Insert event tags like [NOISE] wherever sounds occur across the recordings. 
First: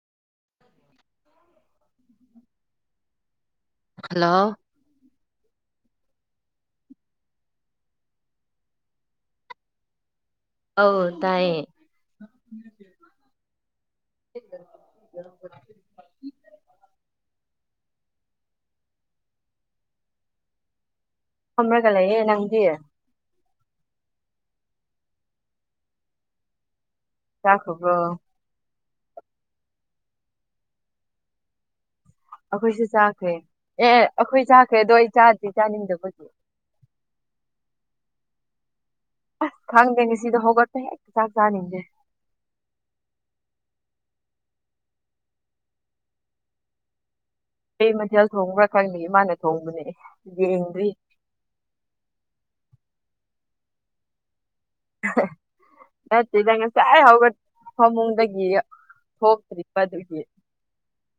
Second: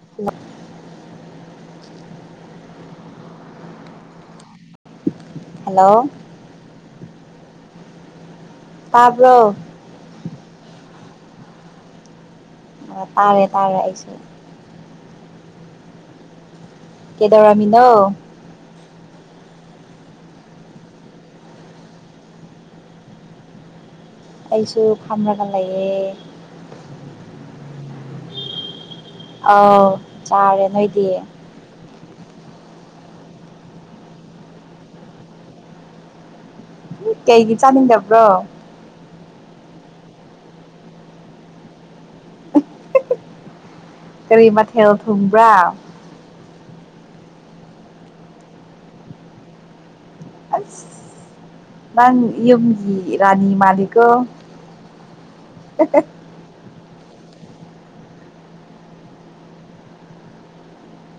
[UNINTELLIGIBLE] hello hello ꯇꯥꯕ꯭ꯔꯣ ꯑꯧ ꯇꯥꯢꯌꯦ ꯑ ꯇꯥꯔꯦ ꯇꯥꯔꯦ ꯑꯩꯁꯨ [UNINTELLIGIBLE] ꯀꯩꯗꯧꯔꯝꯃꯤꯅꯣ ꯐꯝꯔꯒ ꯂꯩꯔꯦ ꯅꯪꯗꯤ ꯑꯩꯁꯨ ꯐꯝꯔꯒ ꯂꯩꯌꯦ ꯆꯥꯈ꯭ꯔꯥꯕꯣ ꯑꯥꯎ ꯆꯥꯔꯦ ꯅꯣꯏꯗꯤ ꯑꯩꯈꯣꯏꯁꯨ ꯆꯥꯈ꯭ꯔꯦ ꯑꯦ ꯑꯩꯈꯣꯏ ꯆꯥꯈ꯭ꯔꯦ ꯑꯗꯣ ꯑꯩ ꯆꯥꯗ꯭ꯔꯤ ꯆꯥꯅꯤꯡꯗꯕꯒꯤ ꯀꯩꯒꯤ ꯆꯥꯅꯤꯡꯗꯕ꯭ꯔꯣ ꯈꯪꯗꯦꯅꯦ ꯉꯁꯤꯗꯣ ꯍꯧꯒꯠꯄ ꯍꯦꯛ ꯆꯥꯛ ꯆꯥꯅꯤꯡꯗꯦ ꯀꯔꯤ ꯃꯊꯦꯜ ꯊꯨꯝꯕ꯭ꯔꯥ ꯀꯩ ꯃꯊꯦꯜ ꯊꯣꯡꯕ꯭ꯔꯥ ꯈꯪꯗ꯭ꯔꯤ ꯏꯃꯥꯅ ꯊꯣꯡꯕꯅꯦ ꯑꯁ ꯌꯦꯡꯗ꯭ꯔꯤ ꯅꯪ ꯌꯨꯝꯒꯤ ꯔꯥꯅꯤ ꯃꯥꯟꯂꯤꯀꯣ ꯅꯠꯇꯦꯗ ꯉ ꯆꯥꯏ ꯍꯧꯒꯠ ꯐꯃꯨꯡꯗꯒꯤ ꯊꯣꯛꯇ꯭ꯔꯤꯕ ꯑꯗꯨꯒꯤ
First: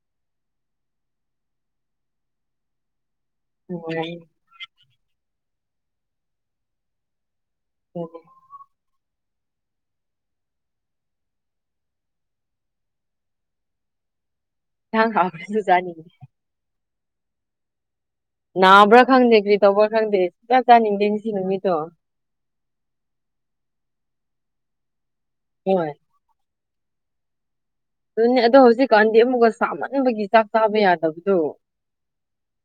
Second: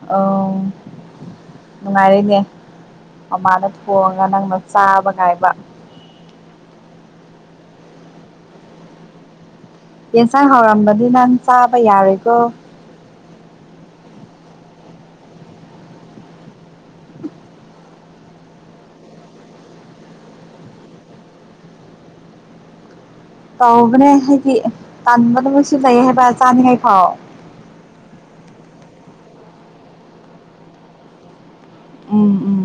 ꯑꯧ ꯅꯨꯡꯉꯥꯏꯔꯦꯅꯦ ꯃꯥꯃꯥꯅ ꯅꯨꯡꯉꯥꯏ ꯊꯣꯡꯉꯒ ꯅꯪꯅ ꯆꯥꯕ ꯉꯥꯏꯕ [UNINTELLIGIBLE] ꯌꯦꯟꯁꯥꯡ ꯍꯥꯎꯔꯝꯕꯗꯤ ꯅꯪ ꯆꯥꯕ ꯌꯥꯔꯣꯏꯀꯣ ꯌꯦꯟꯖꯥꯡ ꯍꯧꯈꯔꯁꯨ ꯆꯅꯤꯡꯗꯦ ꯅꯥꯕ꯭ꯔꯥ ꯈꯪꯗꯦ ꯀ꯭ꯔꯤ ꯇꯧꯕ꯭ꯔꯥ ꯈꯪꯗꯦ ꯁꯨ ꯆꯥ ꯆꯥꯅꯤꯗꯦ ꯉꯁꯤ ꯅꯨꯃꯤꯠꯇꯣ [INAUDIBLE] ꯇꯧꯕꯅꯦ ꯍꯥꯏꯗꯤ ꯇꯟꯕꯅ ꯃꯩꯁꯨ ꯍꯣꯏ ꯂꯩ ꯍꯥꯏꯕ ꯆꯥꯅꯤꯡꯉꯥꯏꯈꯧ ꯑꯗꯨꯅꯦ ꯑꯗꯣ ꯍꯧꯖꯤꯛꯀꯥꯟꯗꯤ ꯑꯃꯨꯛꯀ ꯁꯥꯃꯟꯕꯒꯤ ꯆꯥꯛ ꯆꯥꯕ ꯌꯥꯗꯕꯗꯣ ꯎꯝ ꯎꯝ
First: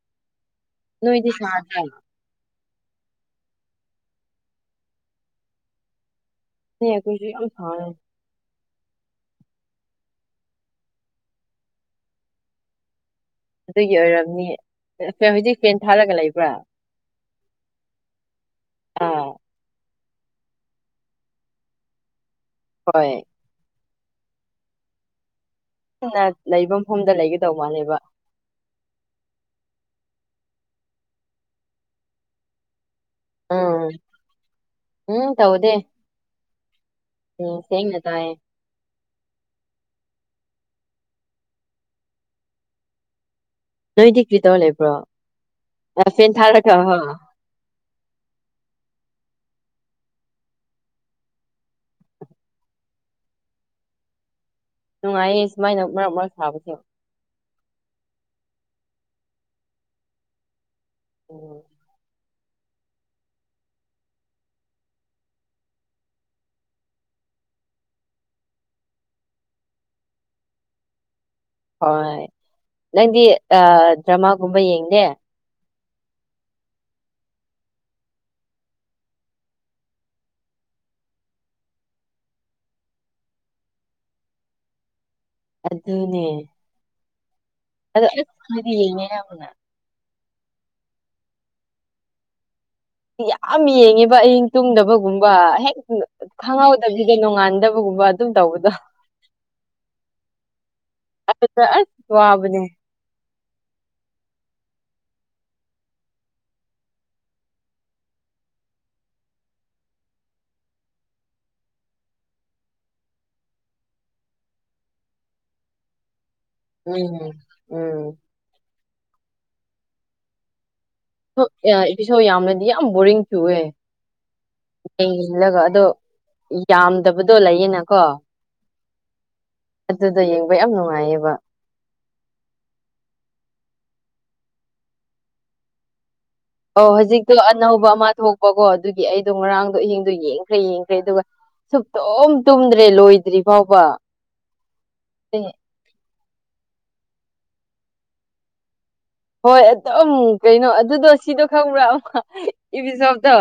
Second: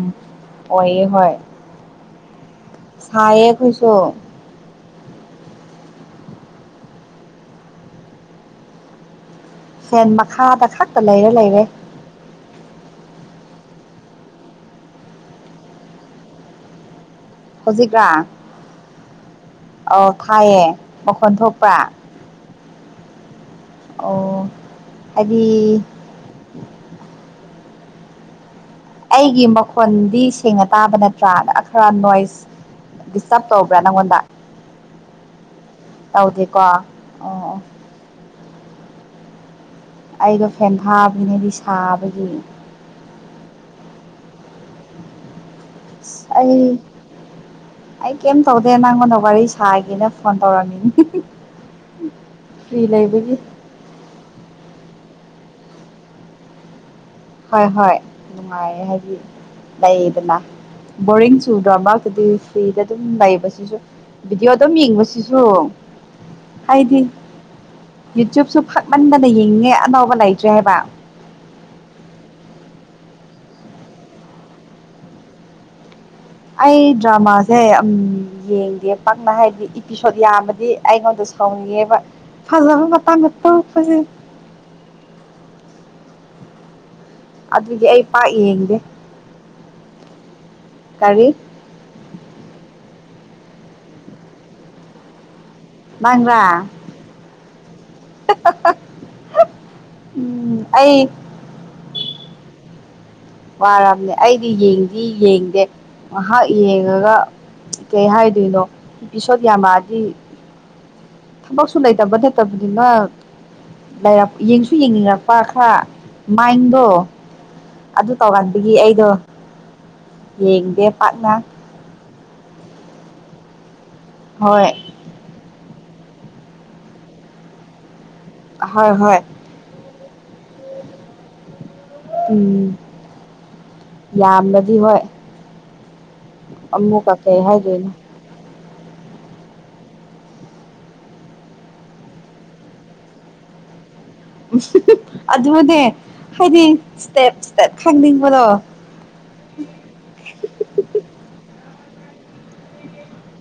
ꯑꯣ ꯌꯦ ꯅꯣꯏꯗꯤ ꯍꯣꯏ ꯁꯥꯗ꯭ꯔꯥ ꯁꯥꯏꯌꯦ ꯈꯣꯏꯁꯨ ꯁꯤ ꯑꯩꯈꯣꯏꯁꯨ ꯌꯥꯝ ꯁꯔꯦ ꯐꯦꯟ ꯃꯈꯥꯗ ꯈꯛꯇ ꯂꯩꯔ ꯂꯩꯔꯦ ꯑꯗꯨꯒꯤ ꯑꯣꯏꯔꯝꯅꯤ ꯐꯦꯟ ꯍꯧꯖꯤꯛ ꯐꯦꯟ ꯊꯥꯔꯒ ꯂꯩꯕ꯭ꯔꯥ ꯍꯧꯖꯤꯛꯔ ꯑꯥ ꯑꯧ ꯊꯥꯏꯌꯦ ꯃꯈꯣꯟ ꯊꯣꯛꯄ꯭ꯔ ꯍꯣꯏ ꯑꯣ ꯑꯩ ꯅꯪꯅ ꯂꯩꯕ ꯃꯐꯝꯗ ꯂꯩꯒꯦ ꯇꯧꯕꯅꯦꯕ ꯑꯩꯒꯤ ꯃꯈꯣꯟꯗꯤ ꯁꯦꯡꯅ ꯇꯥꯕ ꯅꯠꯇ꯭ꯔꯥ ꯈꯥꯔ ꯅꯣꯏꯁ ꯗꯤꯁꯇꯞ ꯇꯧꯕ꯭ꯔꯥ ꯎꯝ ꯅꯪꯉꯣꯟꯗ ꯎꯝ ꯇꯧꯗꯦ ꯇꯧꯗꯦꯀꯣ ꯑꯣ ꯑꯣ ꯎꯝ ꯁꯦꯡꯅ ꯇꯥꯏꯌꯦ ꯑꯩꯗꯣ ꯐꯦꯟꯊꯥꯕꯅꯦꯗꯤ ꯁꯥꯕꯒꯤ ꯅꯣꯏꯗꯤ ꯀꯩꯇꯧꯔ ꯂꯩꯕ꯭ꯔꯣ ꯑꯥ ꯐꯦꯟ ꯑꯩ ꯊꯥꯔꯒ ꯍꯣ ꯑꯩ ꯀꯩꯝ ꯇꯧꯗꯦ ꯅꯪꯉꯣꯟꯗ ꯋꯥꯔꯤ ꯁꯥ ꯁꯥꯒꯦꯅ ꯐꯣꯟ ꯇꯧꯔꯝꯃꯤꯅꯤ ꯐꯔꯤ ꯂꯩꯕꯒꯤ ꯅꯨꯡꯉꯥꯏꯌꯦ ꯁꯨꯃꯥꯏꯅ ꯃꯔꯛ ꯃꯔꯛ ꯁꯥꯕꯗꯣ ꯍꯣꯏ ꯍꯣꯏ ꯅꯨꯡꯉꯥꯏꯌꯦ ꯍꯥꯏꯗꯤ ꯂꯩꯗꯅ ꯕꯣꯔꯤꯡ ꯎꯝ ꯆꯨꯗ꯭ꯔꯣ ꯃꯥꯒꯤꯗꯤ ꯐꯔꯤꯗ ꯑꯗꯨꯝ ꯂꯩꯕꯁꯤꯁꯨ ꯚꯤꯗꯤꯑꯣ ꯑꯗꯨꯝ ꯌꯦꯡꯕꯁꯤꯁꯨ ꯍꯥꯏꯗꯤ ꯌꯨꯇꯨꯞꯁꯨ ꯐꯠꯃꯟꯗꯅ ꯌꯦꯡꯉꯦ ꯑꯅꯧꯕ ꯂꯩꯇ꯭ꯔꯦ ꯍꯥꯏꯕ ꯍꯣꯏ ꯅꯪꯗꯤ ꯑꯥ ꯗ꯭ꯔꯃꯥ ꯒꯨꯝꯕ ꯌꯦꯡꯗꯦ ꯑꯩ ꯗ꯭ꯔꯃꯥꯁꯦ ꯎꯝ ꯌꯦꯡꯗꯦ ꯄꯥꯛꯅ ꯍꯥꯏꯗꯤ ꯏꯄꯤꯁꯣꯠ ꯌꯥꯝꯃꯗꯤ ꯑꯩꯉꯣꯟꯗꯁꯨ ꯁꯥꯎꯅꯤꯡꯉꯦꯕ ꯐꯖꯕ ꯃꯇꯥꯡ ꯃꯇꯥꯡꯗ ꯀꯥꯞꯄꯖꯦ ꯑꯗꯨꯅꯦ ꯑꯗꯨꯒꯤ ꯑꯩ ꯑꯗꯣ ꯄꯥꯛ ꯍꯥꯏꯗꯤ ꯌꯦꯡꯗꯦ ꯌꯦꯉꯦꯅ ꯄꯨꯜꯂꯞ ꯀꯔꯤ ꯌꯥꯝ ꯌꯦꯡꯉꯦꯕ ꯑꯌꯤꯡ ꯇꯨꯝꯗꯕꯒꯨꯝꯕ ꯍꯦꯛ ꯅꯪꯔꯥ ꯈꯪꯍꯥꯎꯗꯕꯤꯗ ꯅꯣꯡꯉꯥꯟꯗꯣ ꯗꯨꯒꯨꯝꯕ ꯑꯗꯨꯝ ꯇꯧꯕꯗꯣ ꯎꯝ ꯑꯩ ꯑꯗꯨꯗ ꯑꯁ ꯋꯥꯕꯅꯦ ꯋꯥꯔꯝꯅꯦ ꯑꯩꯗꯤ ꯌꯦꯡꯗꯤ ꯌꯦꯡꯗꯦ ꯉꯥꯏꯍꯥꯛ ꯌꯦꯡꯉꯒ ꯀꯩ ꯍꯥꯏꯗꯣꯏꯅꯣ ꯏꯄꯤꯁꯣꯠ ꯌꯥꯝꯃꯛꯑꯗꯤ ꯊꯕꯛ ꯁꯨ ꯂꯩ ꯇꯕ ꯅꯠꯇꯕ ꯅꯤꯅ ꯂꯩꯔꯞ ꯌꯦꯡꯁꯨ ꯌꯦꯡꯅꯤꯡꯉꯛꯄ ꯈꯥꯔ ꯃꯥꯏꯟꯗꯣ ꯎꯝ ꯑꯗꯨ ꯎꯝ ꯇꯧꯍꯟꯕꯒꯤ ꯑꯩꯗꯣ ꯌꯦꯡꯗꯦ ꯄꯥꯛꯅ ꯏꯄꯤꯁꯣꯠ ꯌꯥꯝꯔꯗꯤ ꯌꯥꯝ ꯕꯣꯔꯤꯡ ꯆꯨꯏꯑꯦ ꯍꯣꯏ ꯌꯦꯡꯁꯤꯜꯂꯒ ꯑꯗꯣ ꯌꯥꯝꯗꯕꯗꯣ ꯂꯩꯌꯦꯅꯀꯣ ꯍꯣꯏ ꯍꯣꯏ ꯑꯗꯨꯗꯣ ꯌꯦꯡꯕ ꯌꯥꯝ ꯅꯨꯡꯉꯥꯏꯌꯦꯕ ꯎꯝ ꯌꯥꯝꯂꯗꯤ ꯍꯣꯏ ꯑꯣ ꯑꯃꯨꯛꯀ ꯍꯧꯖꯤꯛꯇꯣ ꯀꯩ ꯑꯅꯧꯕ ꯍꯥꯏꯗꯣꯏꯅꯣ ꯑꯃ ꯊꯣꯛ ꯄꯀꯣ ꯑꯗꯨꯒꯤ ꯑꯩꯗꯣ ꯉꯔꯥꯡꯗꯣ ꯑꯍꯤꯡꯗꯣ ꯌꯦꯡꯈ꯭ꯔꯦ ꯌꯦꯡꯈ꯭ꯔꯦ ꯑꯗꯨꯒ ꯁꯨꯛꯇꯨꯝ ꯇꯨꯝꯗ꯭ꯔꯦ ꯂꯣꯏꯗ꯭ꯔꯤ ꯐꯥꯎꯕ ꯑꯦ, ꯑꯗꯨꯅꯦ ꯍꯥꯏꯗꯤ ꯁ꯭ꯇꯦꯞ ꯁ꯭ꯇꯦꯞ ꯈꯪꯅꯤꯡꯕꯗꯣ ꯍꯣꯏ ꯑꯗꯨꯝ ꯀꯩꯅꯣ ꯑꯗꯨꯗꯣ ꯁꯤꯗꯣ ꯈꯪꯕ꯭ꯔ ꯏꯄꯤꯁꯣꯞꯇꯣ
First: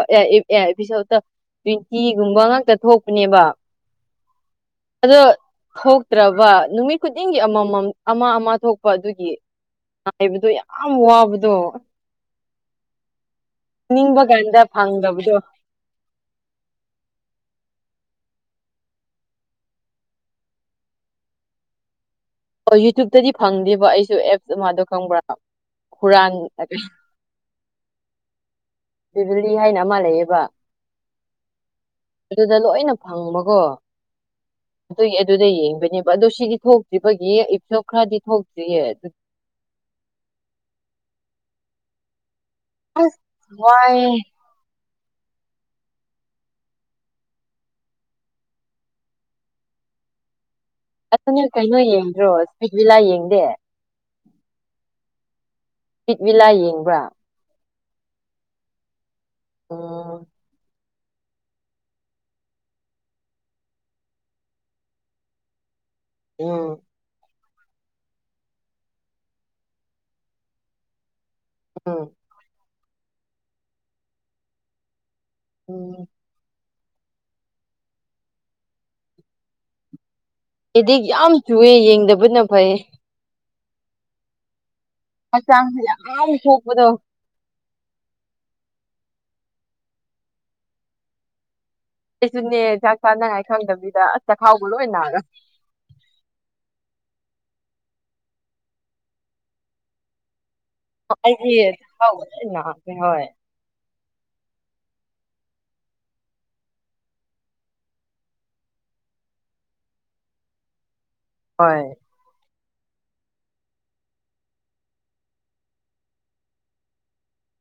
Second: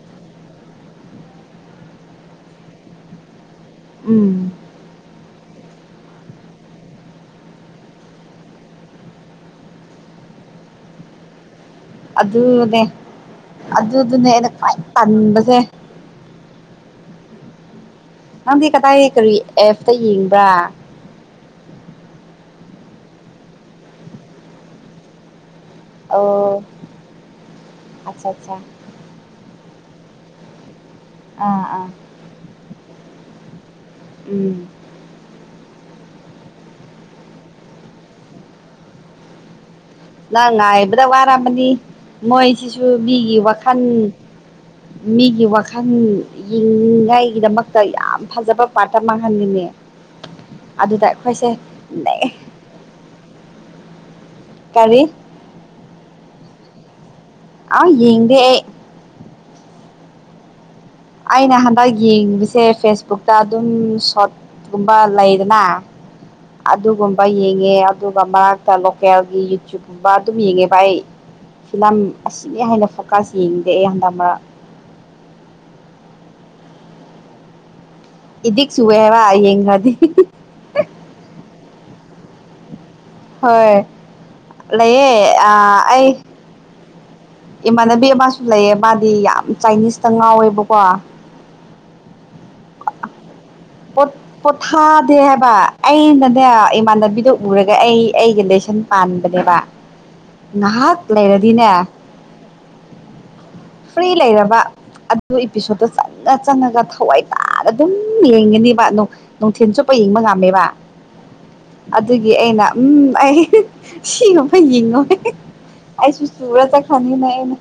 ꯏꯄꯤꯁꯣꯠꯇꯣ ꯇ꯭ꯋꯦꯟꯇꯤꯒꯨꯝꯕ ꯉꯥꯛꯇ ꯊꯣꯛꯄꯅꯦꯕ ꯎꯝ ꯑꯗꯣ ꯊꯣꯛꯇ꯭ꯔꯕ ꯅꯨꯃꯤꯠ ꯈꯨꯗꯤꯡꯒꯤ ꯑꯃꯃꯝ ꯑꯃ ꯑꯃ ꯊꯣꯛꯄ ꯑꯗꯨꯒꯤ ꯉꯥꯏꯕꯗꯣ ꯌꯥꯝ ꯋꯥꯕꯗꯣ ꯗꯨ ꯅꯦ ꯑꯗꯨ ꯅꯤꯡꯕ ꯗꯨꯅꯦ ꯑꯩꯅ ꯀꯥꯟꯗ ꯈ꯭ꯋꯥꯏ ꯐꯪꯗꯕꯗꯣ ꯇꯟꯕꯖꯦ ꯅꯪꯗꯤ ꯀꯗꯥꯏ ꯀꯔꯤ ꯑꯦꯞ ꯌꯦꯡꯕ꯭ꯔꯥ ꯑꯣ ꯌꯨꯇ꯭ꯌꯨꯕꯇꯗꯤ ꯐꯪꯗꯦꯕ ꯑꯩꯁꯨ ꯑꯦꯞ ꯑꯃꯥꯗꯣ ꯈꯪꯕ꯭ꯔꯥ ꯍꯨꯔꯥꯟ ꯑꯣ ꯑꯠꯆꯥ ꯑꯠꯆꯥ [UNINTELLIGIBLE] [UNINTELLIGIBLE] ꯍꯥꯏꯅ ꯑꯃ ꯂꯩꯌꯦꯕ ꯑꯥ ꯑꯥ ꯑꯗꯨꯗ ꯂꯣꯏꯅ ꯐꯪꯕꯀꯣ ꯎꯝ ꯑꯗꯨꯒꯤ ꯑꯗꯨꯗ ꯩ ꯌꯦꯡꯕꯅꯦꯕ ꯑꯗꯣ ꯁꯤꯗꯤ ꯊꯣꯛꯇ ꯈꯣꯏꯒꯤ ꯏꯄꯤꯁꯣꯠ ꯈꯔꯗꯤ ꯊꯣꯛꯇ꯭ꯔꯤꯌꯦ ꯑꯗꯨ ꯅꯪ ꯉꯥꯏꯕꯗ ꯋꯥꯔꯝꯃꯅꯤ ꯃꯣꯏꯁꯤꯁꯨ ꯑꯁ ꯃꯤꯒꯤ ꯋꯥꯈꯜ ꯋꯥꯏꯌꯦ ꯃꯤꯒꯤ ꯋꯥꯈꯜ ꯌꯦꯡꯅꯤꯉꯥꯏꯒꯤꯗꯃꯛꯇ ꯌꯥꯝ ꯐꯖꯕ ꯄꯥꯔꯠ ꯑꯃ ꯃꯥꯡꯍꯟꯅꯤꯡꯉꯦ [INAUDIBLE] ꯑꯗꯨꯅꯦ ꯀꯩꯅꯣ ꯌꯦꯡꯗ꯭ꯔꯣ [UNINTELLIGIBLE] ꯕꯤꯂꯥ ꯌꯦꯡꯗꯦ ꯀꯔꯤ ꯏꯁꯄꯤꯠꯚꯤꯂꯥ ꯌꯦꯡꯕ꯭ꯔꯥ ꯑ ꯥ ꯌꯦꯡꯗꯦ ꯑꯩ ꯑꯣ ꯑꯩꯅ ꯍꯟꯗꯛ ꯌꯦꯡꯕꯁꯦ ꯐꯦꯁꯕꯨꯛꯇ ꯑꯗꯨꯝ ꯁꯣꯔꯠꯀꯨꯝꯕ ꯂꯩꯗꯅ ꯎꯝ ꯑꯗꯨꯒꯨꯝꯕ ꯌꯦꯡ ꯉꯦ ꯑꯗꯨꯒ ꯃꯔꯛꯇ ꯂꯣꯀꯦꯜꯒꯤ ꯌꯨꯇ꯭ꯌꯨꯕꯀꯨꯝꯕ ꯑꯗꯨꯝ ꯌꯦꯡꯉꯦꯕ ꯑꯩ ꯐꯤꯂꯝ ꯎꯝ ꯑꯁꯤꯅꯤ ꯍꯥꯏꯅ ꯐꯣꯀꯁ ꯌꯦꯡꯗꯦ ꯑꯩ ꯍꯟꯗꯛ ꯃꯔꯛ ꯎꯝ ꯏꯗꯤꯛ ꯆꯨꯏꯌꯦ ꯍꯥꯏꯕ ꯌꯦꯡꯉꯗꯤ ꯑꯦꯗꯤꯛ ꯌꯥꯝ ꯆꯨꯏꯌꯦ ꯌꯦꯡꯗꯕꯅ ꯐꯩ ꯍꯣꯏ ꯂꯩꯌꯦ ꯑꯥ ꯍꯛꯆꯥꯡꯁꯨ ꯑꯩ ꯌꯥꯝ ꯁꯣꯛꯄꯗꯣ ꯏꯃꯥꯟꯅꯕꯤ ꯑꯃꯁꯨ ꯂꯩꯌꯦ ꯃꯥꯗꯤ ꯌꯥꯝ ꯆꯥꯏꯅꯤꯁꯇ ꯉꯥꯎꯋꯦꯕꯀꯣ ꯑꯩꯁꯨꯅꯦ ꯆꯥꯛ ꯆꯥꯟꯅ ꯄꯣꯠ ꯄꯣꯠꯊꯥꯗꯦ ꯍꯥꯏꯕ ꯑꯩꯅꯅꯦ ꯏꯃꯥꯟꯅꯕꯤꯗꯨ ꯎꯔꯒ ꯑꯩ ꯑꯩꯒ ꯂꯦꯁꯟ ꯄꯥꯟꯕꯅꯦꯕ ꯅꯍꯥꯛ ꯑꯩꯗꯤ ꯂꯩꯔꯗꯤꯅꯦ ꯆꯈꯥꯎ ꯂꯣꯏ ꯅꯥꯈ꯭ꯔꯦ ꯍꯣꯏ ꯐ꯭ꯔꯤ ꯂꯩꯔꯕ ꯑꯗꯨ ꯏꯄꯤꯁꯣꯠꯇꯣ ꯆꯪꯉ ꯆꯪꯉꯒ ꯊꯋꯥꯏ ꯇꯥꯅ ꯑꯗꯨꯝ ꯌꯦꯡ ꯌꯦꯡꯒꯅꯤꯕ ꯅꯨꯡꯊꯤꯜ ꯆꯨꯞꯄ ꯌꯦꯡꯕ ꯉꯝꯃꯦꯕ ꯍꯣꯏ ꯑꯗꯨꯒꯤ ꯑꯩꯅ ꯎꯝ ꯑꯩ ꯁꯤ ꯒꯨꯝꯕ ꯌꯦꯡꯉꯣꯏ ꯑꯩꯁꯨ [UNINTELLIGIBLE] ꯈꯪꯉꯤꯅꯦ ꯑꯩꯅ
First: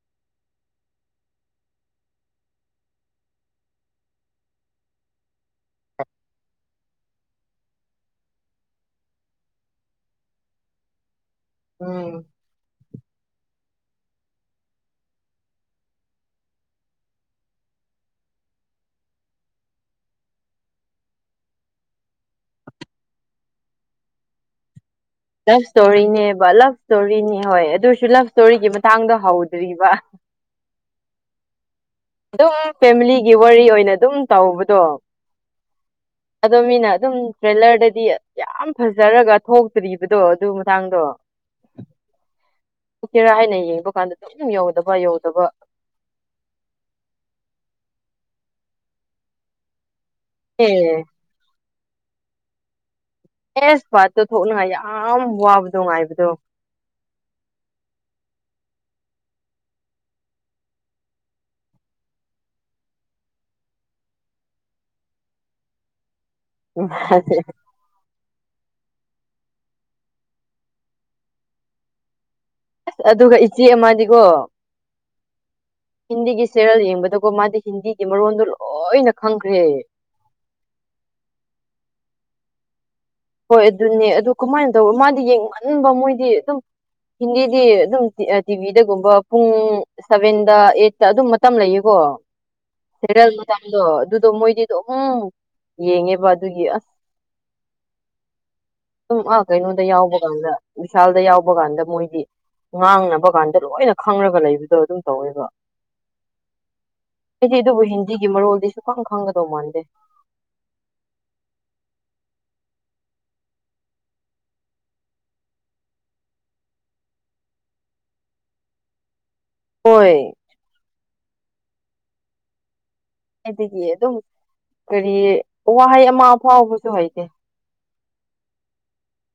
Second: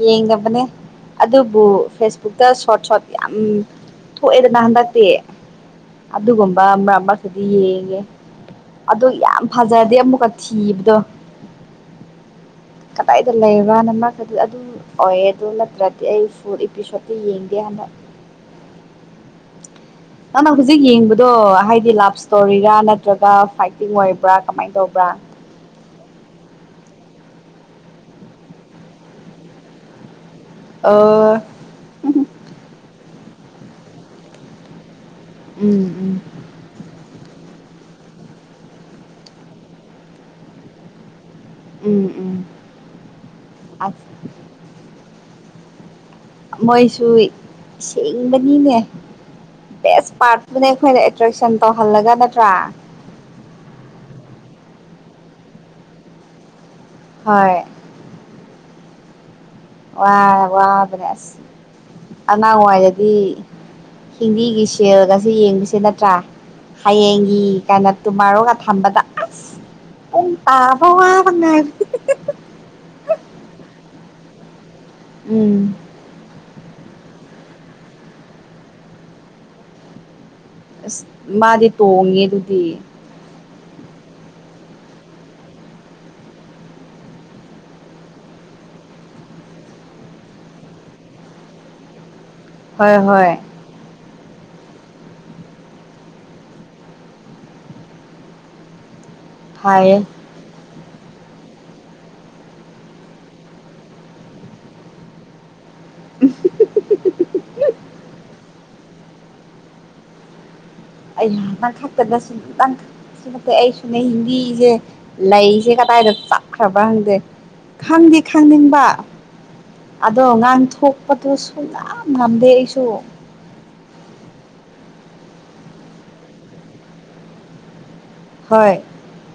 ꯌꯦꯡꯗꯕꯅꯦ ꯑꯗꯨꯕꯨ ꯐꯦꯁꯕꯨꯛꯇ ꯁꯣꯔꯠ ꯁꯣꯔꯠ ꯌꯥꯝ ꯊꯣꯛꯑꯦꯗꯅ ꯍꯟꯗꯛꯇꯤ ꯑꯗꯨꯒꯨꯝꯕ ꯃꯔꯛ ꯃꯔꯛꯇꯗꯤ ꯌꯦꯡꯉꯦ ꯑꯗꯨ ꯌꯥꯝ ꯐꯖꯔꯗꯤ ꯑꯃꯨꯛꯀ ꯊꯤꯕꯗꯣ ꯎꯝ ꯀꯗꯥꯏꯗ ꯂꯩꯕ꯭ꯔꯅ ꯃ꯭ꯔꯛꯇꯗꯤ ꯑꯗꯨꯝ ꯑꯣꯏꯌꯦ ꯑꯗꯨ ꯅꯠꯇ꯭ꯔꯗꯤ ꯑꯩ ꯐꯨꯜ ꯏꯄꯤꯁꯣꯠꯇ ꯌꯦꯡꯗꯦ ꯍꯟꯗꯛ [UNINTELLIGIBLE] ꯅꯪꯅ ꯍꯧꯖꯤꯛ ꯌꯦꯡꯕꯗꯨ ꯍꯥꯏꯗꯤ ꯂꯥꯐ ꯁ꯭ꯇꯣꯔꯤꯔꯥ ꯅꯠꯇ꯭ꯔꯥꯒ ꯐꯥꯏꯇꯤꯡ ꯑꯣꯏꯕ꯭ꯔꯥ ꯀꯃꯥꯏ ꯇꯧꯕ꯭ꯔꯥ ꯂꯐ ꯁ꯭ꯇꯣꯔꯤꯅꯦꯕ ꯂꯐ ꯁ꯭ꯇꯣꯔꯤꯅꯦ ꯍꯣꯏ ꯑꯗꯨꯏꯁꯨ ꯂꯐ ꯁ꯭ꯇꯣꯔꯤꯒꯤ ꯃꯇꯥꯡꯗ ꯍꯧꯗ꯭ꯔꯤꯕ [UNINTELLIGIBLE] ꯗꯨꯝ ꯐꯦꯃꯤꯂꯤꯒꯤ ꯋꯥꯔꯤ ꯑꯣꯏꯅ ꯗꯨꯝ ꯇꯧꯕꯗꯣ ꯎꯝ ꯎꯝ ꯑꯗꯣ ꯃꯤꯅ ꯑꯗꯨꯝ ꯇ꯭ꯔꯦꯂꯔꯗꯗꯤ ꯌꯥꯝ ꯐꯖꯔꯒ ꯊꯣꯛꯇ꯭ꯔꯤꯕꯗꯣ ꯑꯗꯨ ꯃꯇꯥꯡꯗꯣ ꯎꯝ ꯎꯝ ꯎꯠꯀꯦꯔꯥ ꯍꯥꯏꯅ ꯌꯦꯡꯕ ꯑꯁ ꯀꯥꯟꯗ ꯗꯨꯝ ꯌꯧꯗꯕ ꯌꯧꯗꯕ ꯃꯣꯏꯁꯨ ꯁꯤꯡꯕꯅꯤꯅꯦ ꯕꯦꯁ ꯄꯥꯔꯠꯇꯨꯅꯦ ꯑꯩꯈꯣꯏꯅ ꯑꯦ ꯑꯦꯇ꯭ꯔꯦꯛꯁꯟ ꯇꯧꯍꯜꯂꯒ ꯅꯠꯇ꯭ꯔꯥ ꯕꯦꯁ ꯄꯥꯔꯠꯇꯣ ꯊꯣꯛꯅꯤꯉꯥꯏ ꯌꯥꯝ ꯋꯥꯕꯗꯣ ꯉꯥꯏꯕꯗꯣ ꯍꯣꯏ ꯋꯥ ꯋꯥꯕꯅꯦ ꯑꯁ ꯑꯉꯥꯡꯋꯥꯏꯗꯗꯤ ꯍꯤꯟꯗꯤꯒꯤ ꯁꯦꯜꯒꯁꯦ ꯌꯦꯡꯕꯁꯦ ꯅꯠꯇ꯭ꯔꯥ ꯍꯌꯦꯡꯒꯤ ꯀꯥꯏꯅ ꯇꯨꯃꯔꯣ ꯊꯝꯕꯗ ꯑꯁ ꯄꯨꯡ ꯇꯥꯕ ꯋꯥꯕꯅ ꯍꯤ ꯍꯤ ꯍꯤ ꯍꯤ ꯑꯁ ꯑꯗꯨꯒ ꯏꯆꯦ ꯑꯃꯗꯤꯀꯣ ꯎꯝ ꯍꯤꯟꯗꯤꯒꯤ ꯁꯦꯔꯦꯜ ꯌꯦꯡꯕꯗꯀꯣ ꯃꯥꯗꯤ ꯍꯤꯟꯗꯤꯒꯤ ꯃꯔꯣꯟꯗꯣ ꯂꯣꯏꯅ ꯈꯪꯈ꯭ꯔꯦ ꯑꯁ ꯃꯥꯗꯤ ꯇꯣꯡꯉꯦ ꯑꯗꯨꯗꯤ ꯍꯣꯏ ꯑꯗꯨꯅꯦ ꯑꯗꯨ ꯀꯃꯥꯏꯅ ꯇꯧꯕ ꯃꯥꯗꯤ ꯌꯦꯡꯃꯟꯕ ꯃꯣꯏꯗꯤ ꯑꯗꯨꯝ ꯍꯤꯟꯗꯤꯗꯤ ꯑꯗꯨꯝ ꯇꯤ ꯚꯤꯗ ꯇꯤꯚꯤꯗꯒꯨꯝꯕ ꯄꯨꯡ ꯁꯚꯦꯟꯗ ꯑꯩꯠꯇ ꯑꯗꯨꯝ ꯃꯇꯝ ꯂꯩꯌꯦꯀꯣ ꯍꯣꯏ ꯁꯦꯔꯦꯜ ꯍꯣꯏ ꯃꯇꯝꯗꯣ ꯑꯗꯨ ꯑꯗꯣ ꯃꯣꯏꯗꯤꯗꯣ ꯑꯍꯨꯝ ꯌꯦꯡꯉꯦꯕ ꯑꯗꯨꯒꯤ ꯑꯁ ꯁꯨꯝ ꯑꯥ ꯀꯩꯅꯣꯗ ꯐꯌꯦ ꯌꯥꯎꯕ ꯀꯥꯟꯗ ꯃꯤꯁꯥꯜꯗ ꯌꯥꯎꯕ ꯀꯥꯟꯗ ꯃꯣꯏꯗꯤ ꯉꯥꯡꯅꯕ ꯀꯥꯟꯗ ꯂꯣꯏꯅ ꯈꯪꯔꯒ ꯂꯩꯕꯗꯣ ꯑꯗꯨꯝ ꯇꯧꯋꯦꯕ ꯑꯩꯗꯤ ꯑꯗꯨꯕꯨ ꯍꯤꯟꯗꯤꯒꯤ ꯃꯔꯣꯜꯗꯤ ꯁꯨꯈꯪ ꯈꯪꯒꯗꯧ ꯃꯥꯟꯗꯦ ꯑꯩ ꯍ ꯅꯪ ꯈꯛꯇꯁꯨ ꯅꯪ ꯈꯛꯇꯁꯨ ꯅꯠꯇꯦ ꯑꯩꯁꯨꯅꯦ ꯍꯤꯟꯗꯤꯁꯦ ꯂꯩꯒꯦꯔꯥ ꯀꯗꯥꯥꯏꯗ ꯆꯞꯈ꯭ꯔꯕ ꯍꯪꯗꯦ ꯈꯪꯗꯤ ꯈꯪꯅꯤꯡꯕ ꯍꯣꯏ ꯑꯗꯣ ꯉꯥꯡ ꯊꯣꯛꯄꯗꯨ ꯁꯨꯡ ꯉꯝ ꯉꯝꯗꯦ ꯑꯩꯁꯨ ꯀꯥꯢꯗꯒꯤ ꯑꯗꯨꯝ ꯀꯔꯤ ꯋꯥꯍꯩ ꯑꯃ ꯐꯥꯎꯕꯁꯨ ꯍꯩꯇꯦ ꯍꯣꯏ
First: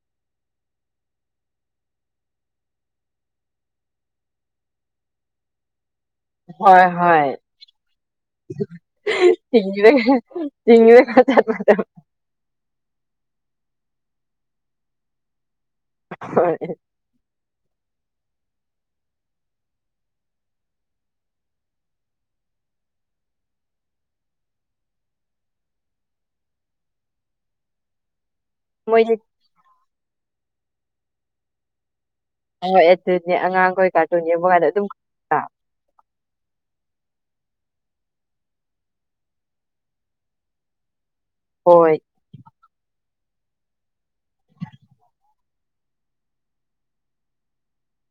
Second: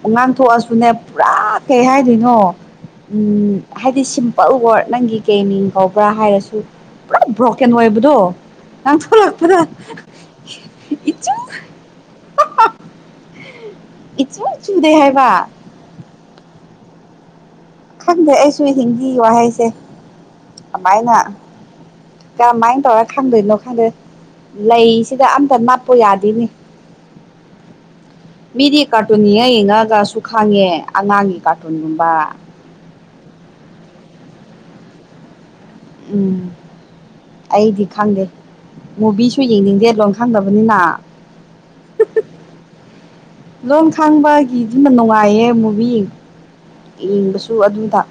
ꯎ ꯉꯥꯡ ꯊꯣꯛꯑꯁꯨꯅꯦ ꯄꯨꯔꯥ ꯀꯩ ꯍꯥꯏꯗꯣꯏꯅꯣ ꯎꯝ ꯍꯥꯏꯗꯤ ꯁꯤꯝꯄꯜ ꯋꯥꯔꯗ ꯅꯪꯒꯤ ꯀꯩ ꯃꯤꯡ ꯀꯧ ꯕ꯭ꯔ ꯍꯥꯏꯔꯁꯨ ꯍꯣꯏ ꯄꯨꯔꯥ ꯍꯣꯏ ꯕ꯭ꯔꯣꯀꯟ ꯑꯣꯏꯕꯗꯣ ꯉꯥꯡꯊꯣꯔꯛꯄꯗ ꯆꯤꯡꯔꯒ ꯢ ꯆꯤꯡꯔꯒ ꯢꯆꯨ ꯆꯠꯄ ꯍꯥ ꯍꯥ ꯏꯆꯨꯝ ꯆꯨꯝꯗꯦ ꯍꯥꯏꯕ ꯍꯣꯢ ꯈꯪꯗꯦ ꯑꯩꯁꯨ ꯍꯤꯟꯗꯤ ꯋꯥꯍꯩꯁꯦ ꯀꯃꯥꯏꯅ ꯀꯃꯥꯏ ꯇꯧꯔ ꯈꯪꯗꯣꯏꯅꯣ ꯈꯟꯗ꯭ꯔꯦ ꯂꯩꯁꯤꯗ ꯑꯝꯇ ꯅꯞꯄꯨ ꯌꯥꯗꯦꯅꯦ ꯃꯤꯗꯤ ꯃꯣꯏꯗꯤ ꯀꯥꯔꯇꯨꯟ ꯌꯦꯡꯉ ꯌꯦꯡꯉꯒꯁꯨ ꯈꯪꯉꯦ ꯑꯉꯥꯡꯒꯤ ꯀꯥꯔꯇꯨꯟꯒꯨꯝꯕ ꯍꯣꯏ ꯑꯗꯨꯅꯦ ꯑꯉꯥꯡꯈꯣꯏ ꯀꯥꯔꯇꯨꯟ ꯌꯦꯡꯕ ꯀꯥꯟꯗ ꯑꯗꯨꯝ ꯈꯪꯗ꯭ꯔꯥ ꯎꯝ ꯑꯩꯗꯤ ꯈꯪꯗꯦ ꯃꯨꯚꯤꯁꯨ ꯌꯦꯡꯅꯤꯡꯗꯦ ꯂꯣꯟ ꯈꯪꯗꯕꯅꯤꯅ ꯍꯣꯏ ꯂꯣꯟ ꯈꯪꯕꯒꯤꯗꯨꯅ ꯅꯨꯡꯉꯥꯏꯌꯦ ꯃꯨꯚꯤ ꯌꯦꯡꯕꯁꯨ ꯑꯗꯨꯝ ꯗꯥꯛ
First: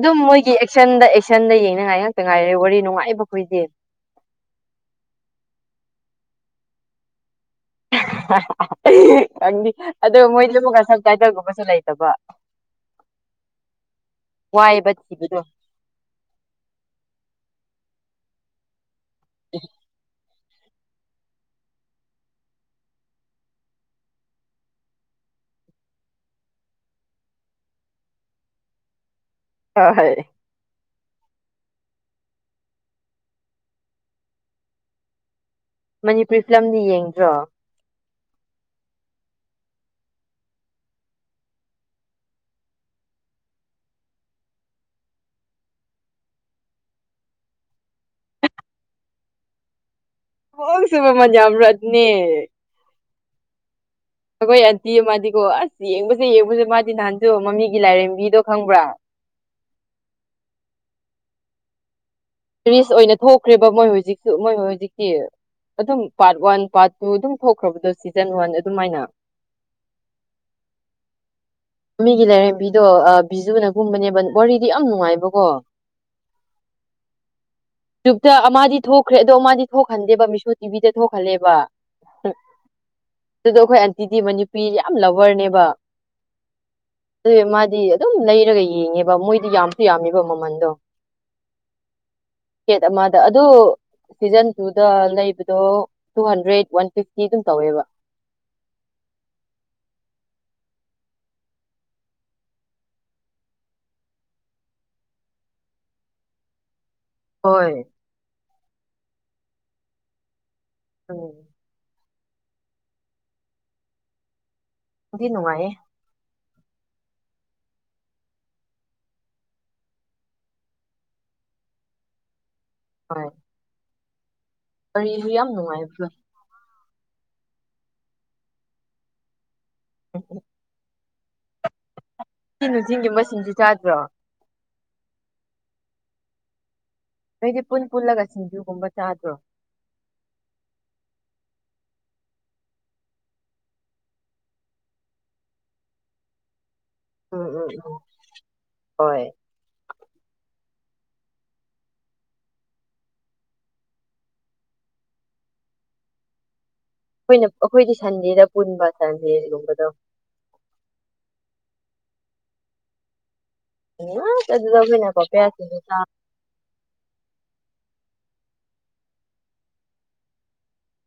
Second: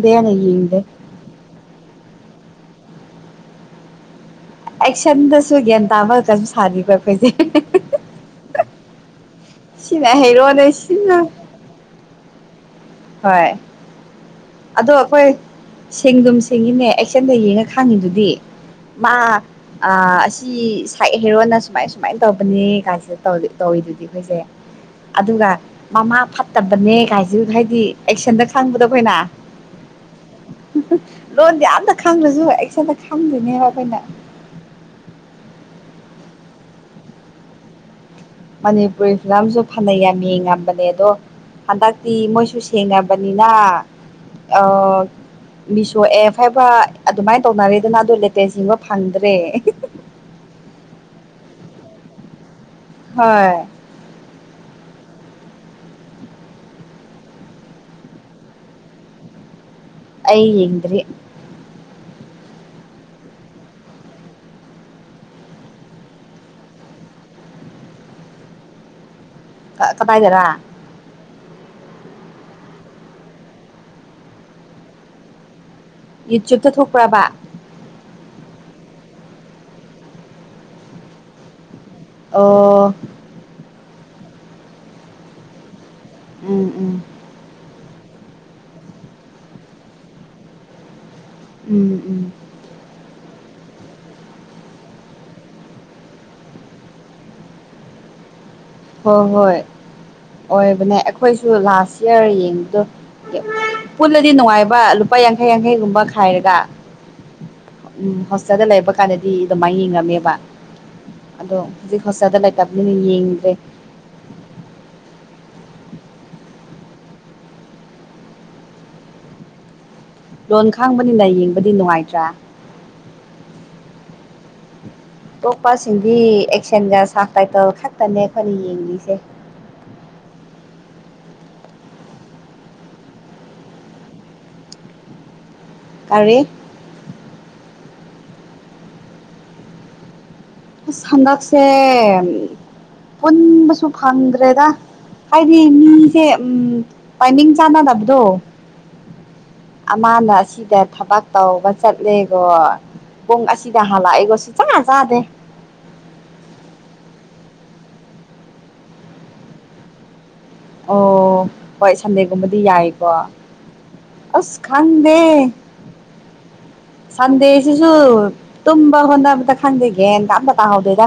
ꯑꯗꯨꯝ ꯃꯣꯏꯒꯤ ꯑꯦꯛꯁꯟꯗ ꯑꯦꯛꯁꯟꯗ ꯌꯦꯡꯅꯉꯥꯏ ꯉꯥꯛꯇ ꯉꯥꯏꯔꯦ ꯋꯥꯔꯤ ꯅꯨꯡꯉꯥꯏꯕ ꯑꯩꯈꯣꯏꯗꯤ ꯑꯦꯛꯁꯟꯗꯁꯨ ꯒ꯭ꯌꯥꯟ ꯇꯥꯕ ꯀꯁꯨ ꯁꯥꯔꯤꯕ ꯑꯩꯈꯣꯏꯗꯤ ꯍꯥꯍꯥꯍꯥ ꯈꯪꯅꯤ ꯁꯤꯅ ꯑꯗꯣ ꯃꯣꯏ ꯍꯩꯔꯣꯅꯦ ꯂꯒ ꯁꯞ ꯁꯤꯅ ꯇꯥꯏꯇꯜꯒꯨꯝꯕꯁꯨ ꯂꯩꯇꯕ ꯍꯣꯏ ꯋꯥꯏꯕ ꯑꯗꯣ ꯑꯩꯈꯣꯏ ꯊꯤꯕꯗꯣ ꯁꯦꯡꯗꯨꯨꯝ ꯁꯦꯡꯉꯤꯅꯦ ꯑꯦꯛꯁꯟꯗ ꯌꯦꯡꯉ ꯈꯡꯉꯤꯗꯨꯗꯤ ꯃꯥ ꯑ ꯁꯤ ꯁꯥꯏꯠ ꯍꯦꯔꯣꯅ ꯁꯨꯃꯥꯏ ꯁꯨꯃꯥꯏꯅ ꯇꯧꯕꯅꯦ ꯀꯥꯏꯁꯤꯗꯧ ꯇꯧꯋꯤꯗꯨꯗꯤ ꯑꯩꯈꯣꯏꯁꯦ ꯑꯗꯨꯒ ꯃꯃꯥ ꯐꯠꯇꯕꯅꯦ ꯀꯥꯏꯁꯤ ꯍꯥꯏꯗꯤ ꯑꯦꯛꯁꯟꯗ ꯈꯪꯕꯗꯣ ꯑꯩꯈꯣꯏꯅ ꯍꯣ ꯍꯣꯏ ꯂꯣꯟꯗꯤ ꯑꯝꯇ ꯈꯪꯗ꯭ꯔꯁꯨ ꯑꯦꯛꯁꯟꯗ ꯈꯪꯗꯣꯏꯅꯦꯕ ꯑꯩꯈꯣꯏꯅ ꯃꯅꯤꯄꯨꯔꯤ ꯐꯤꯂꯝꯗꯤ ꯌꯦꯡꯕ꯭ꯔꯣ ꯃꯅꯤꯄꯨꯔꯤ ꯐꯤꯂꯝꯁꯨ ꯐꯅ ꯌꯥꯝ ꯌꯦꯡꯉꯝꯕꯅꯦ ꯑꯗꯣ ꯍꯟꯗꯛꯇꯤ ꯃꯣꯏꯁꯨ ꯁꯦꯡꯅꯕꯅꯤꯅ ꯑ ꯃꯤꯁꯣ ꯑꯦꯞ ꯍꯥꯏꯕ ꯑꯗꯨꯃꯥꯏꯅ ꯇꯧꯅꯔꯦꯗꯅ ꯑꯗꯣ ꯂꯦꯇꯦꯁ ꯌꯦꯡꯕ ꯐꯪꯗ꯭ꯔꯦ ꯍꯣꯜꯁꯨ ꯃꯃꯜ ꯌꯥꯝꯕ꯭ꯔꯥ ꯑꯗꯨꯅꯦ ꯍꯣꯏ ꯑꯩꯈꯣꯏ ꯑꯟꯇꯤ ꯑꯃꯗꯤꯀꯣ ꯑꯁ ꯌꯦꯡꯕꯁꯦ ꯌꯦꯡꯕꯁꯦ ꯃꯥꯗꯤ ꯅꯍꯥꯟꯁꯨ ꯃꯃꯤꯒꯤ ꯂꯥꯏꯔꯦꯝꯕꯤꯗꯣ ꯈꯪꯕ꯭ꯔꯥ ꯑꯩ ꯌꯦꯡꯗꯔꯤ ꯇꯨꯔꯤꯁ ꯑꯣꯏꯅ ꯊꯣꯛꯈ꯭ꯔꯦꯕ ꯃꯣꯏ ꯍꯧꯖꯤꯛꯁꯨ ꯃꯣꯏ ꯍꯧꯖꯤꯛꯇꯤ ꯑꯗꯨꯝ ꯄꯥꯔꯠ ꯋꯥꯟ ꯄꯥꯔꯠ ꯇꯨ ꯑꯗꯨꯝ ꯊꯣꯛꯈ꯭ꯔꯕꯗꯣ ꯁꯤꯖꯟ ꯋꯥꯟ ꯑꯗꯨꯃꯥꯏꯅ ꯀꯗꯥꯏꯗꯔ ꯃꯤꯒꯤ ꯂꯥꯏꯔꯦꯝꯕꯤꯗꯣ ꯕꯤꯖꯨꯅꯀꯨꯝꯕꯅꯦꯕ ꯋꯥꯔꯤꯗꯤ ꯌꯥꯝ ꯅꯨꯡꯉꯥꯏꯕꯀꯣ ꯌꯨꯇ꯭ꯌꯨꯕꯇ ꯊꯣꯛꯄꯔꯕ ꯇ ꯃꯥꯗꯤ ꯊꯣꯛꯈ꯭ꯔꯦ ꯑꯗꯣ ꯃꯥꯗꯤ ꯊꯣꯛꯍꯟꯗꯦꯕ ꯃꯤꯁꯣ ꯇꯤꯚꯤꯗ ꯊꯣꯛꯍꯜꯂꯦꯕ ꯑꯣ ꯑꯗꯨꯗꯣ ꯑꯩꯈꯣꯏ ꯑꯟꯇꯤꯗꯤ ꯃꯅꯤꯄꯤꯔꯤ ꯌꯥꯝ ꯂꯕꯔꯅꯦꯕ ꯎꯝ ꯎꯝ ꯑꯗꯨ ꯃꯥꯗꯤ ꯑꯗꯨꯝ ꯂꯩꯔꯒ ꯌꯦꯡꯉꯦꯕ ꯃꯣꯏꯗꯤ ꯌꯥꯝꯁꯨ ꯌꯥꯝꯃꯤꯕ ꯃꯃꯜꯗꯣ ꯎꯝ ꯎꯝ ꯑꯗꯨ ꯁꯤꯖꯟ ꯇꯨꯗ ꯂꯩꯕꯗꯣ ꯇꯨ ꯍꯟꯗ꯭ꯔꯦꯠ ꯋꯥꯟ ꯐꯤꯐꯇꯤ ꯑꯗꯨꯝ ꯇꯧꯋꯦꯕ ꯍꯣꯏ ꯍꯣꯏ ꯑꯣꯏꯕꯅꯦ ꯑꯩꯈꯣꯏꯁꯨ ꯂꯥꯁ ꯏꯌꯥꯔ ꯌꯦꯡꯕꯗꯣ ꯄꯨꯜꯂꯗꯤ ꯅꯨꯡꯉꯥꯏꯕ ꯂꯨꯄꯥ ꯌꯥꯡꯈꯩ ꯌꯥꯡꯈꯩꯒꯨꯝꯕ ꯈꯥꯏꯔꯒ ꯍꯣꯏ ꯄꯩꯁꯥꯗꯣ ꯂꯩꯕ ꯀꯥꯟꯗꯗꯤ ꯑꯗꯨꯃꯥꯏꯅ ꯌꯦꯡꯉꯝꯃꯦꯕ ꯎꯝ ꯑꯗꯣ ꯍꯧꯖꯤꯛ ꯄꯩꯁꯥꯗꯣ ꯂꯩꯇꯕꯅꯤꯅ ꯌꯦꯡꯗ꯭ꯔꯦ ꯅꯨꯡꯗꯤ ꯅꯨꯡꯉꯥꯏꯌꯦ ꯂꯣꯟ ꯈꯡꯕꯅꯤꯅ ꯌꯦꯡꯕꯗꯤ ꯅꯨꯡꯉꯥꯏꯇ꯭ꯔꯥ ꯍꯣꯏ ꯋꯥꯔꯤꯁꯨ ꯌꯥꯝ ꯅꯨꯡꯉꯥꯏꯕꯗꯣ ꯑꯇꯣꯄꯁꯤꯡꯗꯤ ꯑꯦꯛꯁꯟꯒ ꯁꯞ ꯇꯥꯏꯇꯜ ꯈꯛꯇꯅꯦ ꯑꯩꯈꯣꯏꯅ ꯌꯦꯡꯂꯤꯁꯦ [INAUDIBLE] ꯁꯤ ꯅꯨꯡꯆꯤꯟꯒꯤ ꯃꯁꯤꯡꯁꯦ ꯆꯥꯗ꯭ꯔꯣ ꯀꯔꯤ ꯅꯣꯏꯗꯤ ꯄꯨꯟ ꯄꯨꯜꯂꯒ ꯁꯤꯡꯖꯨꯒꯨꯝꯕ ꯆꯥꯗ꯭ꯔꯣ ꯍꯟꯗꯛꯁꯦ ꯄꯨꯟꯕꯁꯨ ꯐꯪꯗ꯭ꯔꯦꯗ ꯍꯥꯏꯗꯤ ꯃꯤꯁꯦ ꯎꯝ ꯎꯝ ꯇꯥꯏꯃꯤꯡ ꯎꯝ ꯎꯝ ꯆꯥꯟꯅꯗꯕꯗꯣ ꯍꯣꯏ ꯑꯃꯅ ꯑꯁꯤꯗ ꯊꯕꯛ ꯇꯧꯕ ꯆꯠꯂꯦꯒꯣ ꯄꯨꯡ ꯑꯁꯤꯗ ꯍꯜꯂꯛꯏꯦꯒꯣ ꯁꯨꯛ ꯆꯥ ꯆꯥꯗꯦ ꯑꯩꯈꯣꯏꯅ ꯑꯩꯈꯣꯏꯗꯤ ꯁꯟꯗꯦꯗ ꯄꯨꯟꯕ ꯁꯟꯗꯦꯒꯨꯝꯕꯗꯣ ꯑꯣ ꯍꯣꯏ ꯁꯟꯗꯦꯒꯨꯝꯕꯗꯤ ꯌꯥꯏꯌꯦꯀꯣ ꯑꯁ ꯑꯗꯨꯗ ꯑꯩꯈꯣꯏꯅ ꯈꯪꯟꯗꯦ ꯄꯥꯄꯌꯥ ꯁꯤꯡꯖꯨ ꯆꯥ ꯁꯟꯗꯦꯁꯤꯁꯨ ꯇꯨꯝꯕ ꯍꯣꯠꯅꯕꯗ ꯈꯪꯗꯦꯗ ꯒꯤꯌꯥꯟꯒ ꯑꯃꯇ ꯇꯥ ꯍꯧꯗꯣꯏꯗ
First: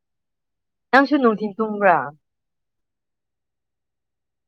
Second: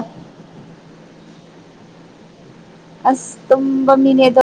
ꯅꯪꯁꯨ ꯅꯨꯡꯊꯤꯟ ꯇꯨꯝꯕ꯭ꯔꯥ ꯑꯁ ꯇ ꯃꯤꯅꯦꯗ